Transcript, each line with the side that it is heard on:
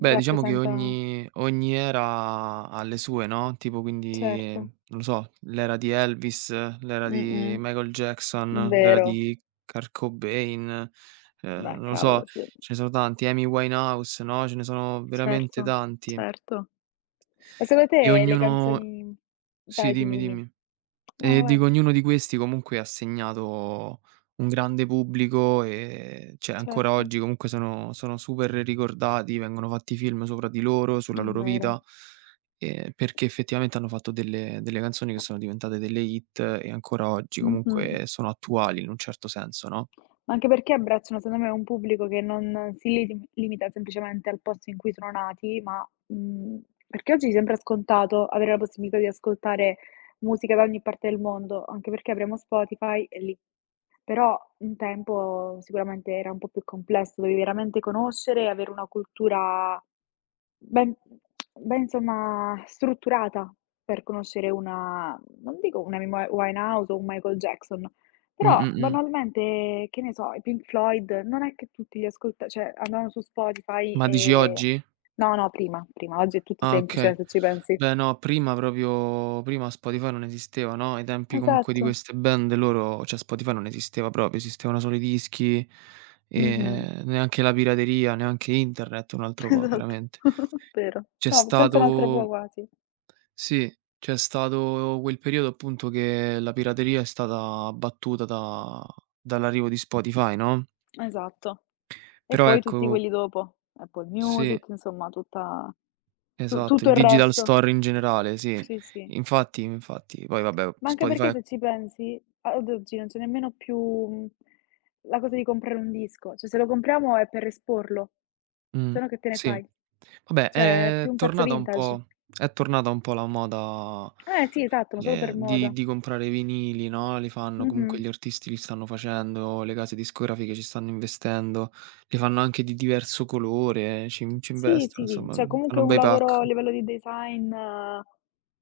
right: Beh diciamo che
left: Rappresenta
right: ogni ogni era ha le sue, no, tipo quindi
left: Certo.
right: non lo so, l'era di Elvis, l'era di
left: Mh-mh,
right: Michael
left: mh,
right: Jackson, l'era
left: vero.
right: di Kurt Cobain, ehm,
left: Beh,
right: non lo so,
left: cavolo, sì.
right: ce ne sono tanti, Amy Winehouse, no, ce ne sono veramente
left: Certo,
right: tanti.
left: certo. Ma secondo
right: E
left: te le
right: ognuno
left: canzoni
right: sì
left: vai, dimmi,
right: dimmi,
left: dimmi.
right: dimmi.
left: No
right: E
left: vai.
right: dico ognuno di questi comunque ha segnato un grande pubblico, ehm, cioè ancora
left: Certo.
right: oggi comunque sono sono super ricordati, vengono fatti film sopra di loro,
left: È
right: sulla loro
left: vero.
right: vita, ehm, perché effettivamente hanno fatto delle delle canzoni che sono diventate delle hit e ancora oggi
left: Mh-mh.
right: comunque sono attuali in un certo senso, no?
left: Ma anche perché abbracciano secondo me un pubblico che non si liti limita semplicemente al posto in cui sono nati, ma, mhmm, perché oggi sembra scontato avere la possibilità di ascoltare musica da ogni parte del mondo, anche perché avremo Spotify e lì però un tempo sicuramente era un po' più complesso, dovevi veramente conoscere e avere una cultura ben ben insomma strutturata per conoscere una non dico una Amy Wi Winehouse o un Michael Jackson, però
right: Mh-mh-mh.
left: banalmente, che ne so, i Pink Floyd non è che tutti li ascolta cioè andavano su Spotify
right: Ma dici
left: ehm
right: oggi?
left: no, no prima, prima, oggi è tutto
right: Ah
left: semplice
right: okay.
left: se ci pensi.
right: Beh no prima proprio prima Spotify non esisteva, no, ai tempi comunque di
left: Esatto.
right: queste band loro cioè Spotify non esisteva proprio, esistevano solo i dischi,
left: Mh-mh.
right: ehm, neanche la pirateria, neanche internet, un altro po'
left: Esatto,
right: veramente.
left: vero.
right: C'è
left: No, senza un altro po'
right: stato
left: quasi.
right: sì, c'è stato quel periodo appunto che la pirateria è stata battuta da dall'arrivo di Spotify, no?
left: Esatto. E
right: Però
left: poi tutti
right: ecco
left: quelli dopo. Apple
right: Sì.
left: Music, insomma tutta tu
right: Esatto, il
left: tutto il
right: digital
left: resto.
right: store in generale sì
left: Sì, sì.
right: infatti, infatti. Poi vabbè
left: Ma anche perché
right: Spotify
left: se ci pensi, a ad oggi non c'è nemmeno più, mhmm, la cosa di comprare un disco, cioè se lo compriamo è per esporlo,
right: Mh,
left: se no che te ne
right: sì.
left: fai,
right: Vabbè
left: cioè è più
right: è
left: un pezzo
right: tornata un
left: vintage.
right: po' è tornata un po' la moda,
left: Eh sì, esatto, ma solo
right: ehm,
left: per
right: di
left: moda.
right: di comprare i vinili, no, li fanno comunque
left: Mh-mh.
right: gli artisti li stanno facendo, le case discografiche ci stanno investendo, li fanno anche di diverso colore, ci in ci
left: Sì,
right: investono
left: sì, sì,
right: insomma,
left: c'è
right: uhm,
left: comunque
right: fanno
left: un
right: bei
left: lavoro
right: pack.
left: a livello di design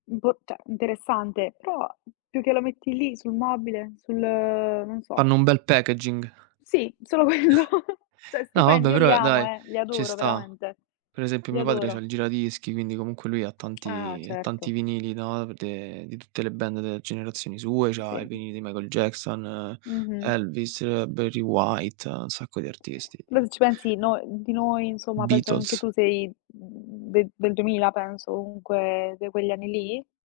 left: impor cioè interessante, però più che lo metti lì sul mobile, sul, ehm, non so
right: Fanno un bel packaging.
left: Sì, solo quello. Cioè
right: No
left: stupendi,
right: vabbè
left: io li
right: però
left: amo
right: dai
left: eh, li
right: ci
left: adoro
right: sta.
left: veramente.
right: Per esempio
left: Li
right: mio padre c'ha
left: adoro.
right: il giradischi quindi comunque lui ha
left: Ah
right: tanti ha tanti
left: certo.
right: vinili, no, v de di tutte le band delle generazioni sue, c'ha i
left: Sì.
right: vinili di Michael Jackson,
left: Mh-mh.
right: Elvis, Barry White, ha un sacco di artisti.
left: Loro ci pensi noi di noi insomma penso anche
right: Beatles.
left: tu sei, mhmm, de del 2000 penso comunque de' quegli anni lì?